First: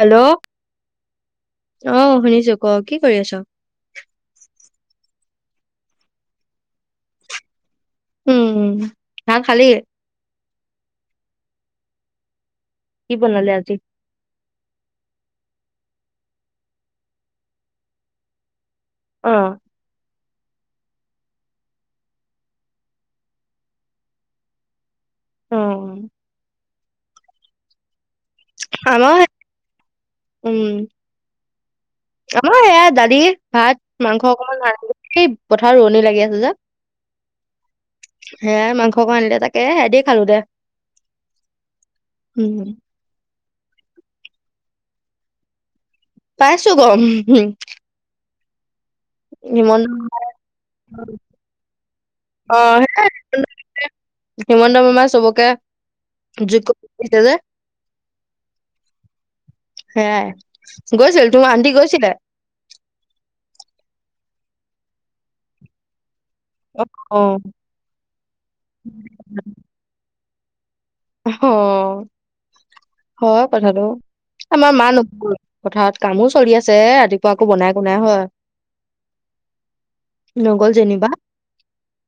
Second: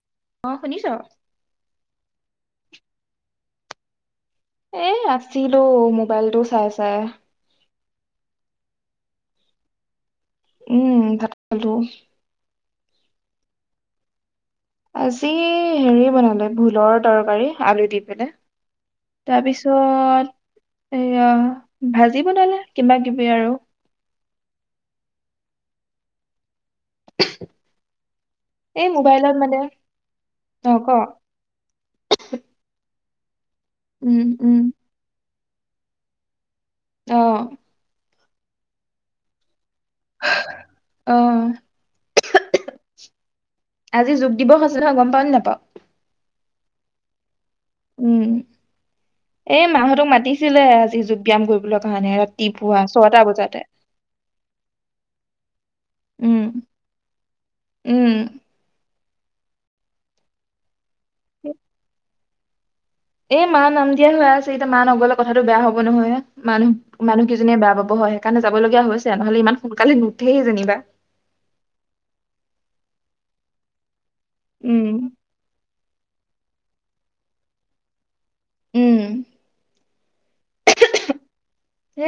Hello অ' শুনিছ? অ' শুনিছো ক, কি কৰি আছ? আছিলো‌ মোবাইলটো চাই চাই। উম, ভাত খালি? উম ভাত খালো। কি বনালি আজি? আজি হেৰি বনালো, ভোলৰ তৰকাৰী আলু দি পিনে। অ তাৰপিছত এয়াই, ভাজি বনালে কিবা কিবি আৰু। অ'। [inaudible] এই আমাৰ মোবাইলত মানে উম অ ক আমাৰো এইয়াই, দালি [inaudible] ভাত, ‌ উম মাংস উম অকমান ভা পথাৰত ৰোৱণী লাগি আছে যে। আহ। সেয়াই মাংস অকন আনিলে তাক কে হেদি খালো দে অ হম। দিবস আছিল ন গম পাও নে নোপাওঁ? পাইছো গম। উম এই হিমন্ত মাহঁতক মাতিছিলে আজি যোগ, ব্যায়াম কৰিবলৈ কাৰণে অ ৰাতিপুৱা সেয়াই ছটা বজাতে হিমন্ত মামাই চবকে যোগ উম কৰি দিছে যে উম। সেয়াই। গৈছিল তোৰ আন্টি গৈছিলে? এই মা নাম দিয়াই হৈ আছে এতিয়া মা নগলে কথাটো বেয়া হব নহয়। মানুহ অ মানুহকেইজীয়ে বেয়া পাব হয় সেইকাৰণে যাবলগীয়া হৈছে নহলে ইমান সোনকালে ন সেই যেনিবা অ' হয় কথাটো। আমাৰ মা উম নব পথাৰত কামো চলি আছে। আছে ৰাতিপুৱা আকৌ বনাই একো নাই হয় উম। নগল যেনিবা।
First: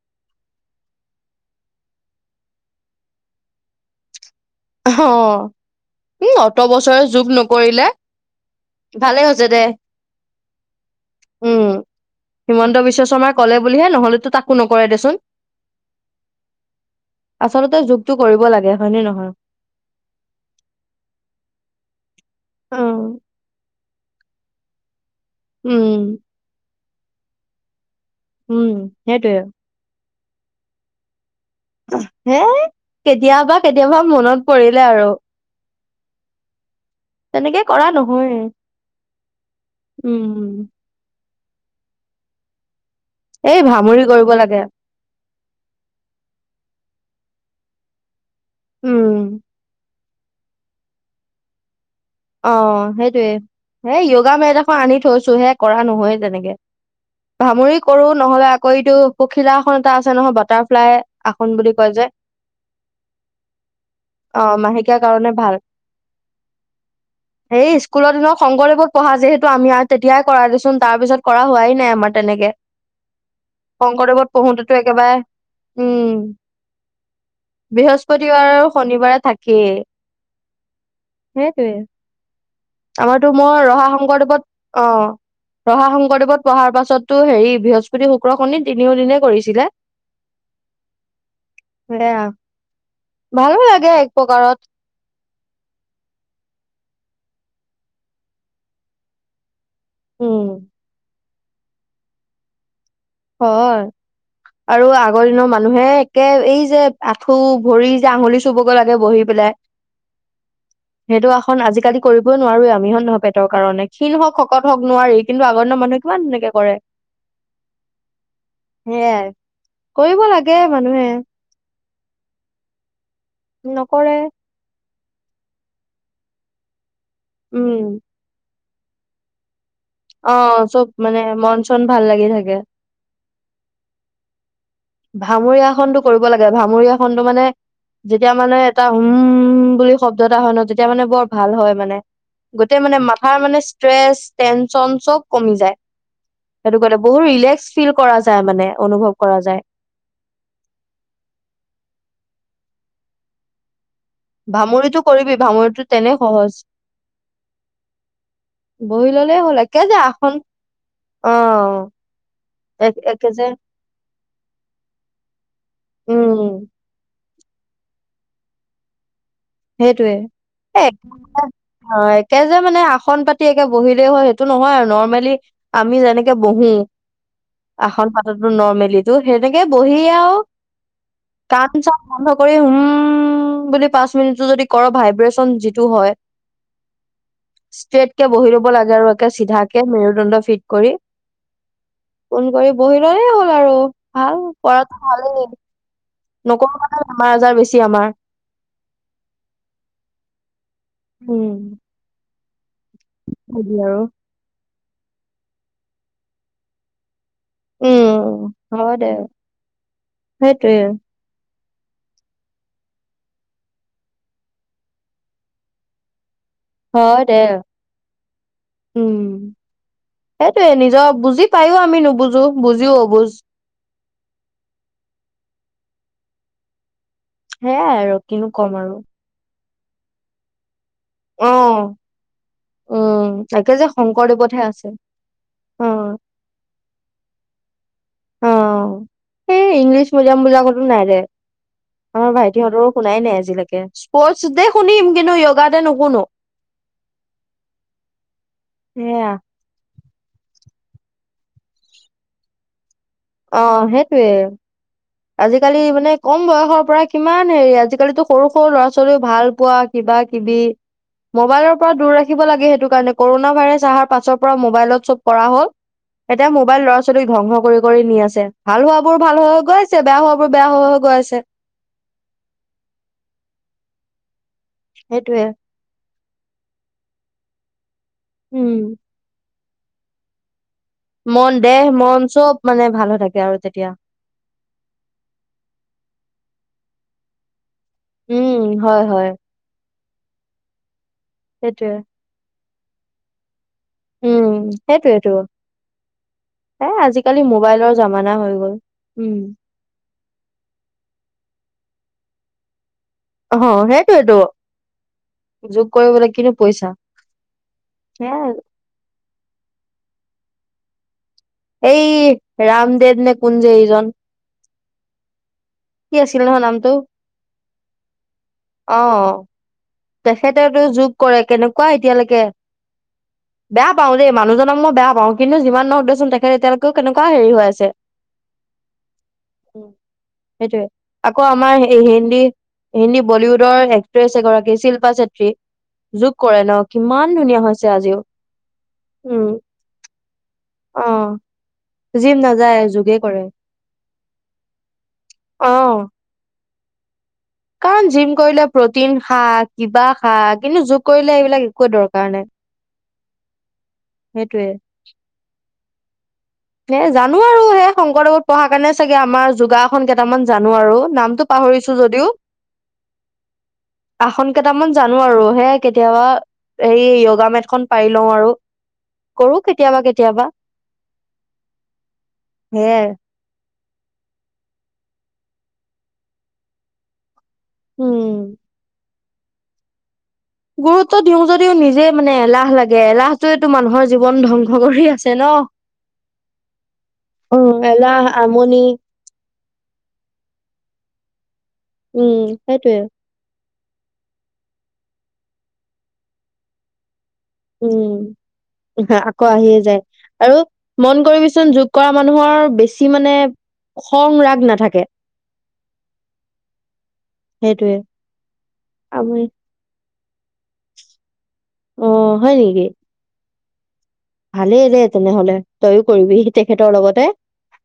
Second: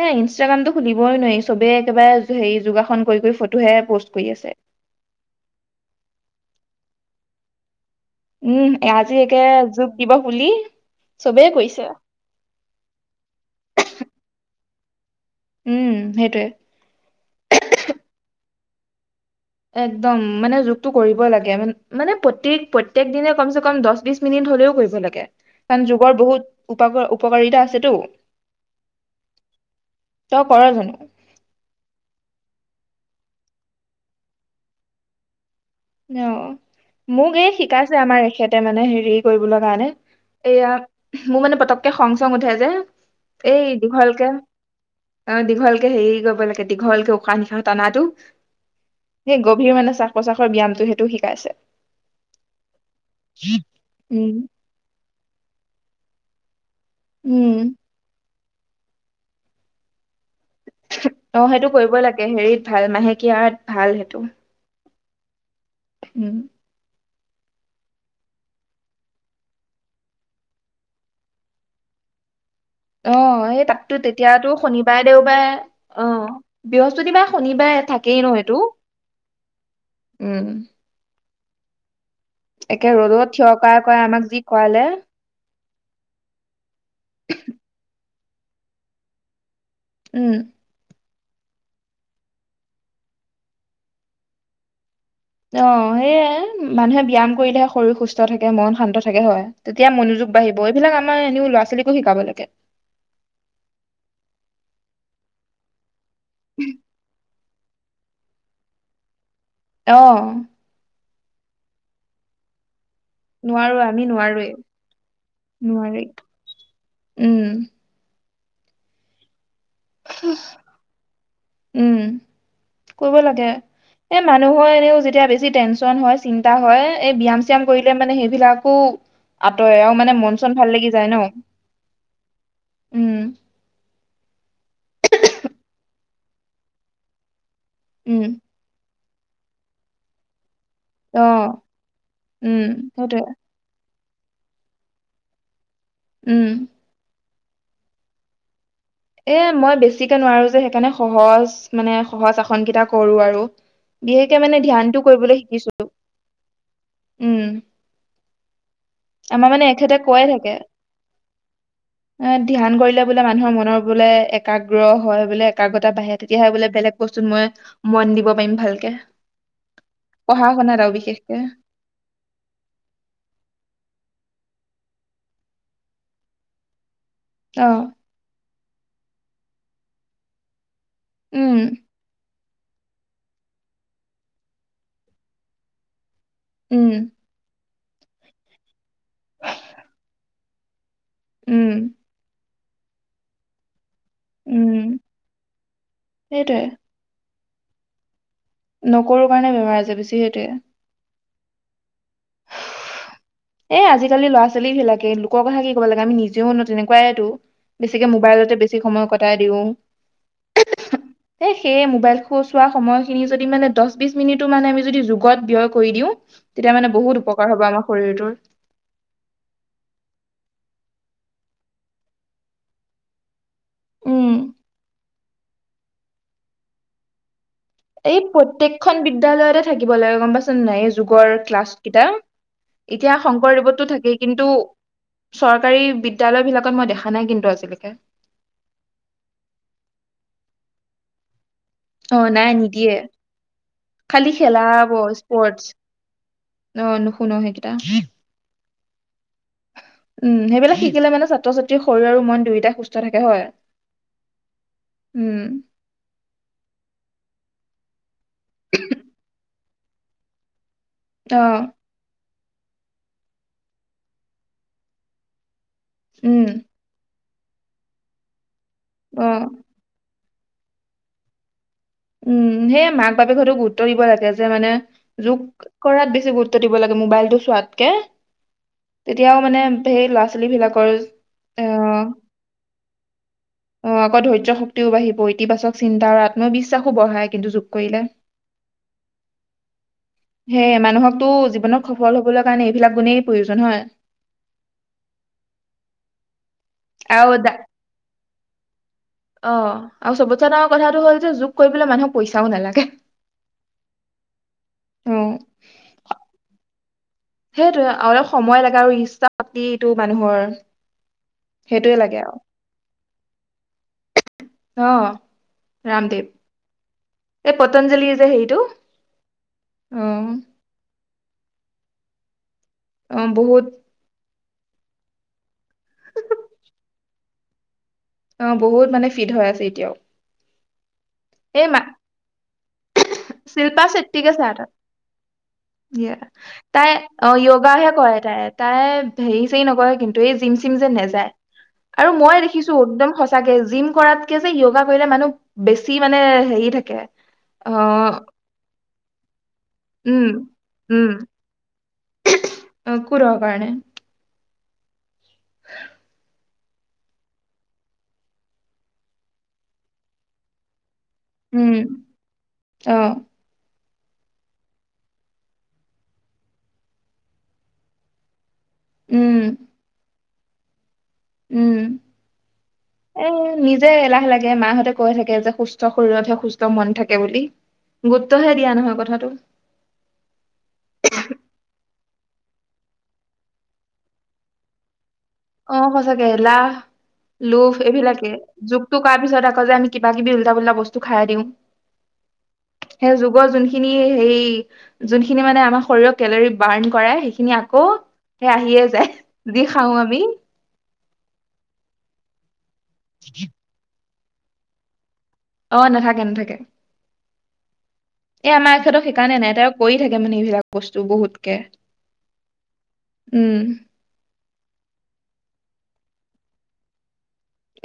এই ইনষ্টাগ্ৰামতটো খুলিবই নোৱাৰি চবে একেবাৰে হেৰি যোগাসন কৰি কৰি ফটোহে পষ্ট কৰি আছে। অ উম অত বছৰে যোগ নকৰিলে উম আজি ভালে একে হৈছে দে যোগ দিৱস বুলি চবেই উম কইছে হিমন্ত বিশ্ব শৰ্মাই কলে বুলিহে নহলেতো তাকো নকৰে দেচোন উম সেইটোৱে আচলতে যুগটো কৰিব লাগে হয়নে নহয় একদম মানে যুগটো কৰিব লাগে মানে প্ৰ অ প্ৰত্যেক দিনে কমচ কম দহ বিশ মিনিট হ'লেও কৰিব লাগে উম কাৰণ যুগৰ বহুত উপ উপকাৰিতা আছেতো উম সেইটোৱে আৰু তই কৰ জানো হেই কেতিয়াবা কেতিয়াবা মনত পৰিলে আৰু আহ মোক এই তেনেকে কৰা শিকাইছে আমাৰ নহয়ে এখেতে মানে হেৰি কৰিবলৈ কাৰণে উম এইয়া মোৰ মানে পটককে খং চং উঠে যে এই ভামুৰি দীঘলকে কৰিব লাগে অ দীঘলকে হেৰি কৰিব লাগে দীঘলকে উশাহ নিশাহ টানাটো উম সেই গভীৰ মানে চা ব্যায়ামটো সেইটো শিকাইছে অ সেইটোয়ে হেই য়োগা উম মেট এখন আনি থৈছো চহে কৰা নহয় যেনেকে উম ভামুৰি কৰো নহলে সইটো পখিলা আসন এটা আছে নহয় বাট অ সেইটো কৰিব লাগে হেৰিত ভাল মাহেকীয়াত ভাল সেইটো কিয়াৰ কাৰণে ভাল উম সেই স্কুলৰ দিনৰ শংকৰদেৱত পঢ়া যিহেতু আমি আৰু তেতিয়াই কৰা দেচোন তাৰ পিছত কৰা হোৱাই নাই আমাৰ তেনেকে আহ সেই তাততো শংকৰদেৱত তেতিয়াতো পঢ়োতেতো শনিবাৰে একেবাৰে দেওবাৰে আহ উম বৃহস্পতিবাৰ শনিবাৰে থাকেই ন বৃহস্পতিবাৰ এইটো আৰু শনিবাৰে উম উ উ একে ৰ'দত থিয় কৰা কৰাই আমাক যি কৰালে অ ৰহা শংকৰদেৱত পঢ়াৰ পাছত পিছতো হেৰি বৃহস্পতি শুক্ৰ শনি তিনিও দিনে কৰিছিলে উম সেয়া ভালো লাগে এক প্ৰকাৰত অ সেয়াই মানুহে ব্যায়াম কৰিলেহে শৰীৰ সুস্থ থাকে মন শান্ত থাকে হয় তেতিয়া মনোযোগ উম বাঢ়িব এইবিলাক আমাৰ এনে ল'ৰা ছোৱালীকো শিকাব লাগে হয় আৰু আগৰ দিনৰ মানুহে এই যে আ খ ভৰি যে আঙুলি চুবগৈ লাগে বহি পেলাই আহ সেইটো এখন আজিকালি কৰিবই নোৱাৰোৱে আমিহ নহয় পেটৰ নোৱাৰো কাৰণ আমি ক্ষণওঁক নোৱাৰোৱেই শকত হওক নোৱাৰি কিন্তু আগৰ দিনৰ নোৱাৰি মানুহে কিমান এনেকে কৰে উম সে কৰিব লাগে মানুহে উম কৰিব লাগে নকৰে এ মানুহৰ এনেও এতিয়া বেছি টেনচন হয় চিন্তা হয় এই ব্যায়াম চ্যায়াম কৰিলে উম মানে সেইবিলাক ক আ অ চব মানে মন চন ভাল লাগি থাকে উম ভামৰিয়া খনতটো কৰিব লাগে ভামৰিয়া খনতটো মানে উম যেতিয়া মানে এটা উম বুলি শব্দ এটা হয় ন তেয়া এতিয়া মানে অ বৰ ভাল হয় মানে উম গোতেেই মানে সেইটোৱে মাথাৰ মানে ষ্ট্ৰেছ টেনচন চব কমি যায় উম সেইটো ক বহুত ৰিলেখ ফিল কৰা যায় মানে অনুভৱ কৰা যায় সতিিকে নোৱাৰো যে সেইকাৰণে সহজ মানে সহজ আসন কেইটা কৰো আৰু বিশেষকে মানে ধ্যানটো ভামুৰিটো কৰিবি কৰিবলৈ শিকিছো ভামুৰিটো তেনে সহজ উম বহি ললেই আমাৰ হ'ল মানে একে যে এখেতে কয় আসন থাকে অ ধ্যান এক কৰিলে বোলে একে যে মানুহৰ মনৰ বোলে একাগ্ৰ হয় বোলে একাগ্ৰতা বাঢ়ে তেতিয়াহে উম বোলে বেলেগ বস্তুত মই মন দিব পাৰিম ভালকে সেইটয়ে পঢ়া শুনাত আৰু বিশেষকে একে যে মানে আসন পাতি একে বহি হয় সেইটো নহয় আৰু নৰ্মেলি আমি যেনেকে বহো অ আসন পাতত নৰ্মেলিো সেনেকে বহিয় আৰু উম কাম চ ভ কৰি হুম বুলি পাছ [unintelligible] যদি ভাইব্ৰেচন যিটো হয় উম। ষ্ট্ৰেইট কে বহি লব লাগে আৰু একে চিধাকে মেৰুদণ্ড ফিট কৰি। উম। ফোন কৰি বহি ল'লে হ'ল আৰু। ভাল উম পঢ়াটো ভালেই সেইটোয়ে নকৰো কথা [unintelligible] বেমাৰ আজাৰ বেছি আমাৰ নকৰো কাৰণে বেমাৰ আজাৰ বেছি সেইটোৱে। উম। হেৰি এ আৰু আজিকালি ল'ৰা ছোৱালী বিলাক লোকৰ কথা কি ক'ব লাগে আমি নিজেও নো তেনেকুৱাইটো। উম হয় বাৰু সেইটোৱে। সেই মোবাইল চোৱা সময়খিনি যদি মানে দচ বিচ মিনিটো আমি যোগত বয় কৰি দিও তেতিয়া মানে হয় বহুত দে উপকাৰ হব আমাৰ শৰীৰটোৰ। উম সেইটয়ে নিজৰ বুজি পাইও আমি নুবুজো, বুজিও অবুজ। উম। সেয়াই আৰু এই কিনো ক'ম আৰু প্ৰত্যেকখন বিদ্যালয়ৰ থাকিব লাগে গম পাইচ নে নাই। যুগৰ অ ক্লাছ কিতাপ এতিয়া উম তাকে যে শংকৰদেৱতো থাকেই কিন্তু শংকৰদেৱতহে আছে অ চৰকাৰী বিদ্যালয় বিলাকত মই দেখা নাই কিন্তু আজি। [inaudible] অ' এই ইংলিছ মিডিয়াম বিলাকতো নাই দেই। অ' আমাৰ নাই ভাইটিহঁতৰো নিদিয়ে শুনাই নাই আজিলৈকে, খালি স্পৰ্টচ দে খেলাব শুনিম কিন্তু স্পৰ্টচ য়োগা দে নুশুনো। অ' নুশুনো সেইকেইটা। সেয়া উম সেইবিলাক শিকিলে মানে ছাত্ৰ ছাত্ৰ শৰীৰ আৰু মই দুয়োটা সুস্থ থাকে হয়। অ' সেইটয়ে উম, আজিকালি মানে কম বয়সৰ পৰা কিমান আজিকালিটো সৰু সৰু ল'ৰা ছোৱালী ভাল কোৱা কিবা কিবি অ', মোবাইলৰ পৰা দূৰ ৰাখি থাকিব লাগে সেইটো কাৰণে কৰোণা ভাইৰাছ আহাৰ পাছৰ পৰা মোবাইলত চব কৰা হ'ল। উম, এতিয়া মোবাইল লচ [unintelligible] ধংস কৰি কৰি নি আছে। ভাল হোৱাবোৰ ভাল অ'। হৈ গৈছে, বেয়া হোৱা বোৰ বেয়া হৈ হৈ গৈ আছে। উম, সেয়ে মাক-বাপেহতেঁও গুৰুত্ব দিব লাগে। মানে যোগ সেইটোয়ে কৰাত বেছি গুৰুত্ব দিব লাগে মবাইলটো চোৱাতকে। উম তেতিয়াও মানে সেই ল'ৰা ছোৱালী বিলাক মন দেহ আহ মন চব মানে ভাল হৈ থাকে আৰু তেতিয়া আকৌ ধৈৰ্য্য শক্তিও বাঢ়িব, ইতিবাচক চিন্তা আৰু আত্মবিশ্বাস [unintelligible] বঢ়ায় কিন্তু উম হয় হয়। সেই মানুহক টো জীৱনত সেইটোয়ে সফল হ'বলৈ কাৰণে এ বিলাক গুনেই প্ৰয়োজন হয়। উম, সেইটোৱেইতো। এ আৰু আজিকালি দা মোবাইলৰ যাম মানা হৈ গ'ল। উম অ', আৰু চবতচে ডাঙৰ কথাটো হ'ল যে যোগ কৰিবলে মানুহক পইচাও নালাগে। অ', অ সেইটোৱেইতে যোগ কৰিবলৈ কিন্তু পইচা সেইটোয়ে অলপ সেইয়াই আৰু সময় লাগে ইচ্ছা শক্তিটো মানুহৰ সেইটোয়ে লাগে এই আৰু ৰামদেৱ নে কোন যে এইজন অ'। কি ৰামদেৱ। আছিল নহয় নামটো এই পতঞ্জলি যে হেৰিটো অ'। অ তেখেতেওটো যোগ কৰে, কেনেকুৱা এতিয়ালৈকে অ বহুত বেয়া পাও দেই মানুহজন মই বয়া পাওঁ কিন্তু যিমাননৰ উদ্দ্য তেখেত এতিয়ালৈও কেনেকুৱা হে হৈ আছে অ' বহুত মানে ফিট হৈ আছে এতিয়াও। সেইটোৱেই। আকৌ আমাৰ এই হেন্দি সখিনি শিল্পা বলিউডৰ চেট্টিকে এক্ট্ৰেছ চা তাত এগৰাকী শিল্পা চেত্ৰী যোগ কৰে ন তাই কিমান অ' ধুনীয়া হৈছে য়োগাহে আজিও কৰে তাই তাই হে উম চেৰি নকৰে কিন্তু এই [unintelligible] যে অ নাযায় আৰু মই জিম দেখিছো নাযায় এক্দম যোগে কৰে সঁচাকে জিম কৰাতকে যে য়োগা কৰিলে মানুহ বেছি মানে হেৰি থাকে [inaudible] কাৰন জিম কৰিলে প্ৰটিন খাত কিবা উম খা, কিন্তু যোগ উম কৰিলে এইেইবিলাক একো দৰকাৰ নাই। অ কোৰৰ কাৰণে হে [unintelligible] এ জানো আৰু সেই শংকৰদেৱত পঢ়াৰ কাৰণে চাগে আমাৰ যোগাসন কেইটামান জানো আৰু নামটো উম পাহৰিছো যদিও। অ আসন কেইটামান জানো আৰু, হে কেতিয়াবা এই য়োগা মেটখনন পাৰি লওঁ আৰু। উম ক'ৰো কেতিয়াবা, কেতি কেতিয়াবা উম, সেয়াই এ, নিজ যে, এলাহ লাগে মাহঁতে কৈ থাকে যে, সুস্থ শৰীৰতহে, সুস্থ মন থাকে বুলি। উম গুৰুত্বহে দিয়া নহয়, কথাটো। গুৰুত্ব দিওঁ যদিও নিজে মানে এলাহ লাগে, এলাহটোৱেটো মানুহৰ জীৱন ধ্বংস কৰি আছ অ', সঁচাকে এলাহ, লোভ ন এলাহ এইবিলাকে আমনি যোগটো কৰাৰ পিছত আকৌ কৌ, যে, আমি কিবা কিবি উল্টা পোলটা‌ বস্তু খাই দিওঁ। উম, সেইটোৱে। খিনি সেই হেয়ি যোনখিনি মানে আমাৰ শৰীৰৰ কেলৰি বাৰ্ণ কৰে খিনি আকৌ উম সেই আহিয়ে যায়, আকৌ যি, আহিয়ে খাওঁ যায় আমি আৰু মন কৰিবিচোন যোগ কৰা মানুহৰ বেছ বেছি মানে খং, ৰাগ নাথাকে। অ', নাথাকে, নাথাকে। সেইটোৱে। এ, আমাৰ‌ এখেতৰ সেইকাৰণে আমি নাই তেওঁ কৰি থাক [unintelligible] বস্তু বহুতকে, অ হয় নেকি উম। ভালেই দে, তেনেহ'লে তয়ো কৰিবি, তেখেতৰ লগতে।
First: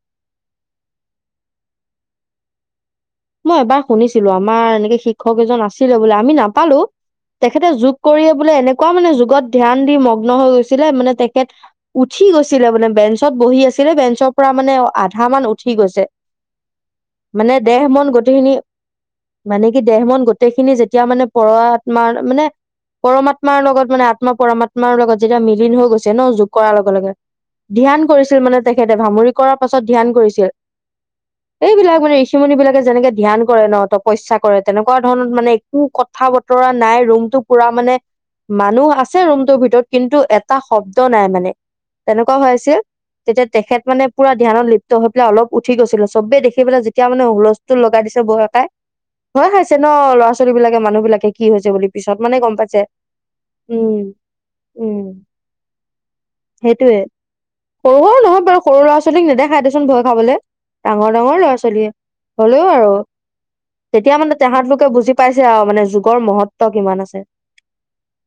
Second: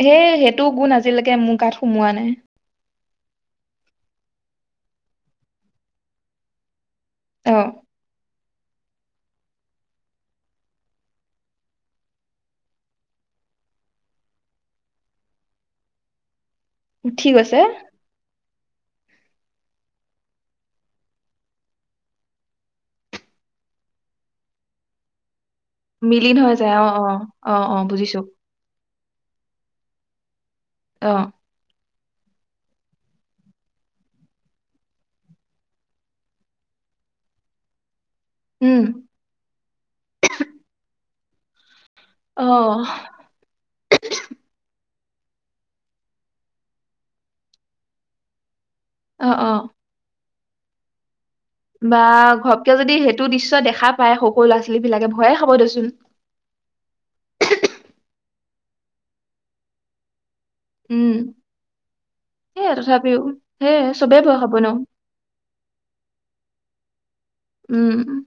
সেই, সেইটো গুণ আজিলৈকে মোৰ গাত সোমোৱা নাই। মই এবাৰ শুনিছিলোঁ, আমাৰ এনেকে শিক্ষক এজন আছিলে বোলে আমি নাপালোঁ। অ তেখেতে যোগ কৰি বোলে এনেকুৱা মানে যোগত ধ্যান দি মগ্ন হৈ গৈছিলে, মানে তেখেত উঠি গৈছিলে বোলে, বেঞ্চত বহি আছিলে বেঞ্চৰ পৰা মানে আধা মান উঠি গৈছে। উঠি গৈছে? খিন মানে কি দেহ, মন গোটেইখিনি যেতিয়া মানে পৰ আত্মাৰ মানে পৰমাত্মাৰ লগত মানে আত্মা, পৰমাত্মাৰ লগত যেতিয়া মি [unintelligible] হৈ গৈছে ন? মিলিন যোগ হৈ কৰাৰ যায় অ লগে, লগে অ অ অ ধ্যান বুজিছো কৰিছিল মানে তে তেখেতে ভামুৰি কৰাৰ পাছত ধ্যান কৰিছিল। অঁ। বিলাক মান ঋচিুণ বিলাকে যেনেে [inaudible] ধ্যান কৰে ন তপস্যা কৰে তেনেকুৱা ধৰণত মানে একো কথা বতৰা নাই ৰুমতটো পুৰা মানে উম মানুহ আছে ৰুমটোৰ ভিতৰত কিন্তু এটা শব্দ নাই মানে। তেনেকুৱা অ হৈ আছিল তেতিয়া তেখেত মানে পুৰা ধ্যানত লি হৈ পেলাই অলপ উঠি গৈছিলে, চবে দেখি পেলাই যেতিয়া মানে হল তুন লগাই দিছে বৌয়ে পায় অ [inaudible] ভয় অ খাইছে ন ল'ৰা ছো ছোৱালীবিলাকে মানুহবিলাকে বা ঘপকে যদি সেইটো দৃশ্য দেখা উম পায়। সৰু সৰু ল'ৰা ছোৱালী বিলাকে উম ভয়ে খাব দেচোন সেইটোয়ে সৰু সৰু নহয় বাৰু সৰু ল'ৰা ছোৱালীক নেদেখাই দেচোন ভয় খাবলৈ। ডাঙৰ উম ডাঙৰ ল'ৰা ছোৱালীয়ে হ'লেও সেয়ে আৰু তথাপিও সেয়ে তেতিয়া চবেই মানে ভয় খাব তেহাঁত ন লোকে বুজি পাইছে আৰু মানে যুগৰ মহত্ব কিমান আছে। উম, ওহ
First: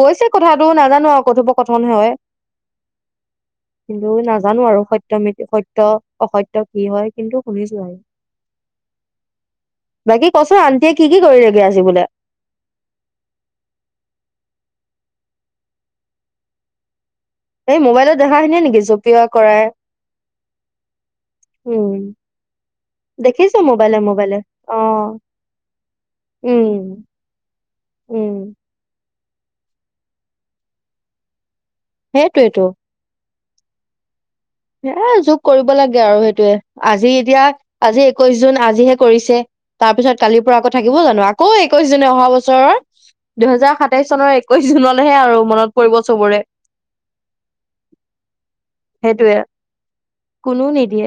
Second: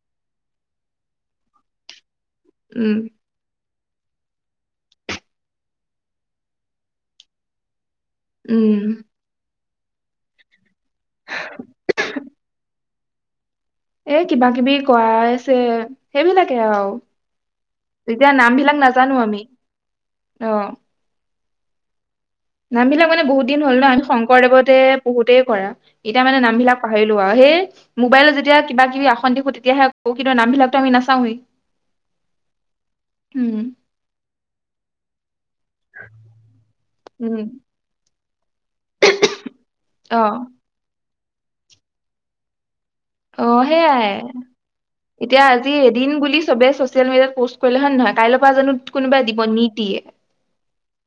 কৈছে কথাটো নাজানোঁ আৰু কথোপকথনে হয়। উম। কিন্তু নাজানোঁ আৰু সত্য মি সত্য অসত্য কি হয়। কিন্তু শুনিছোঁ আৰু উম। বাকী কচোন আন্টিয়ে কি কি কৰিলেগে আজি বোলে। এই কিবা কিবি কৰাই আছে। সেইবিলাকে আৰু এই মোবাইলত এতিয়া দেখা নাম খিনিয়ে বিলাক নেকি নাজানো জপিওৱা আমি কৰাই উম। নাম বিলাক মানে বহুত দেখিছো দিন হ'ল না। মোবাইলে আমি মোবাইলে শংকৰদেৱতে অ পঢ়োতেই কৰা। এতিয়া মানে নাম উম বিলাক পাহৰিলোঁ আৰু সেই উম মোবাইলত যেতিয়া কিবা কিবি অশান্তি হো থাকেহে প্ৰকৃত নাম বিলাকতো আমি নাচাৱেই। সেইটোৱেই টো উম এ যোগ কৰিব লাগে আৰু সেইটোয়ে আজি উম এতিয়া আজি কৈছো না আজিহে কৰিছে তাৰ পিছত অ কালিৰ পৰা আকৌ থাকিব জানো আ আকৌ একৈছ দিন অহা বছৰৰ অ দুহেজাৰ সাতাইশ সেয়াই চনৰ একৈশ জুনলৈহে আৰু এতিয়া মনত আজি পৰিব এদিন বুলি চবৰে চবে চচিয়েল মিডিয়াত পষ্ট কৰিলে হয়ে নহয় কাইলৈৰ পৰা জানো কোনোবাই সেইটোয়ে দিব নি কোনো নিদিয়ে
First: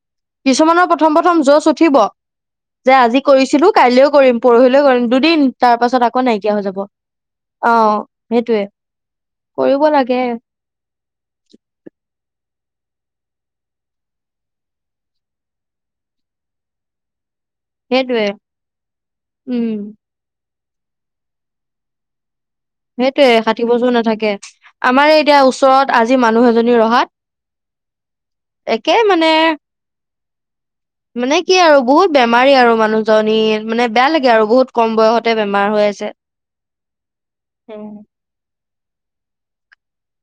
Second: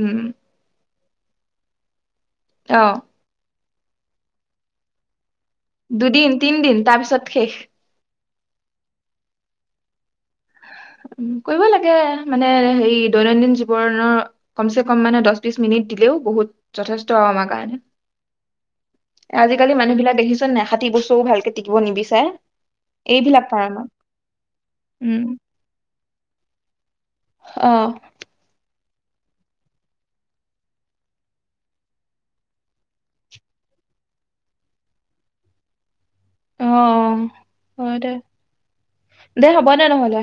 উম কিছুমানৰ প প্ৰথম প্ৰথম জচ উঠিব অ যে আজি কৰিছিলো কাইলৈও কৰিম পৰহিলেও কৰিম দুদিন তাৰ পাছত আকৌ দুদিন নাইকিয়া হৈ তিনদিন যাব অ তাৰপিছত শেষ সেইটোৱেই কৰিব লাগে উ কৰিব লাগে মানে হেৰি দৈনন্দিন জীৱনৰ কম চে কম মানে দহ বিশ মিনিট দিলেও বহুত যথেষ্ট আমাক সেইটোয়ে উম আজিকালি মানুহ বিলাক দেখিছ নাইষাি বস্তৰও ভালকে টিকিব নিবিচাৰে সেইটোয়ে এইবিলাক ষাঠি কাৰণত বছৰ নাথাকে আমাৰ উম এতিয়া ওচৰত আজি মানুহ এজনী ৰহাত আহ একে মানে মানে কি আৰু বহুত বেমাৰী আৰু মানুহজনী মানে বেয়া লাগে আৰু বহুত কম বয়সতে বেমাৰ হৈ আছে অ অ উম। দে দেহা বন ন মল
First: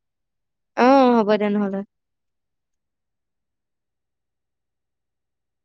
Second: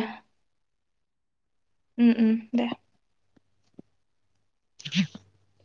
অ হ'ব দে নহ'লে। উম উম দে [unintelligible]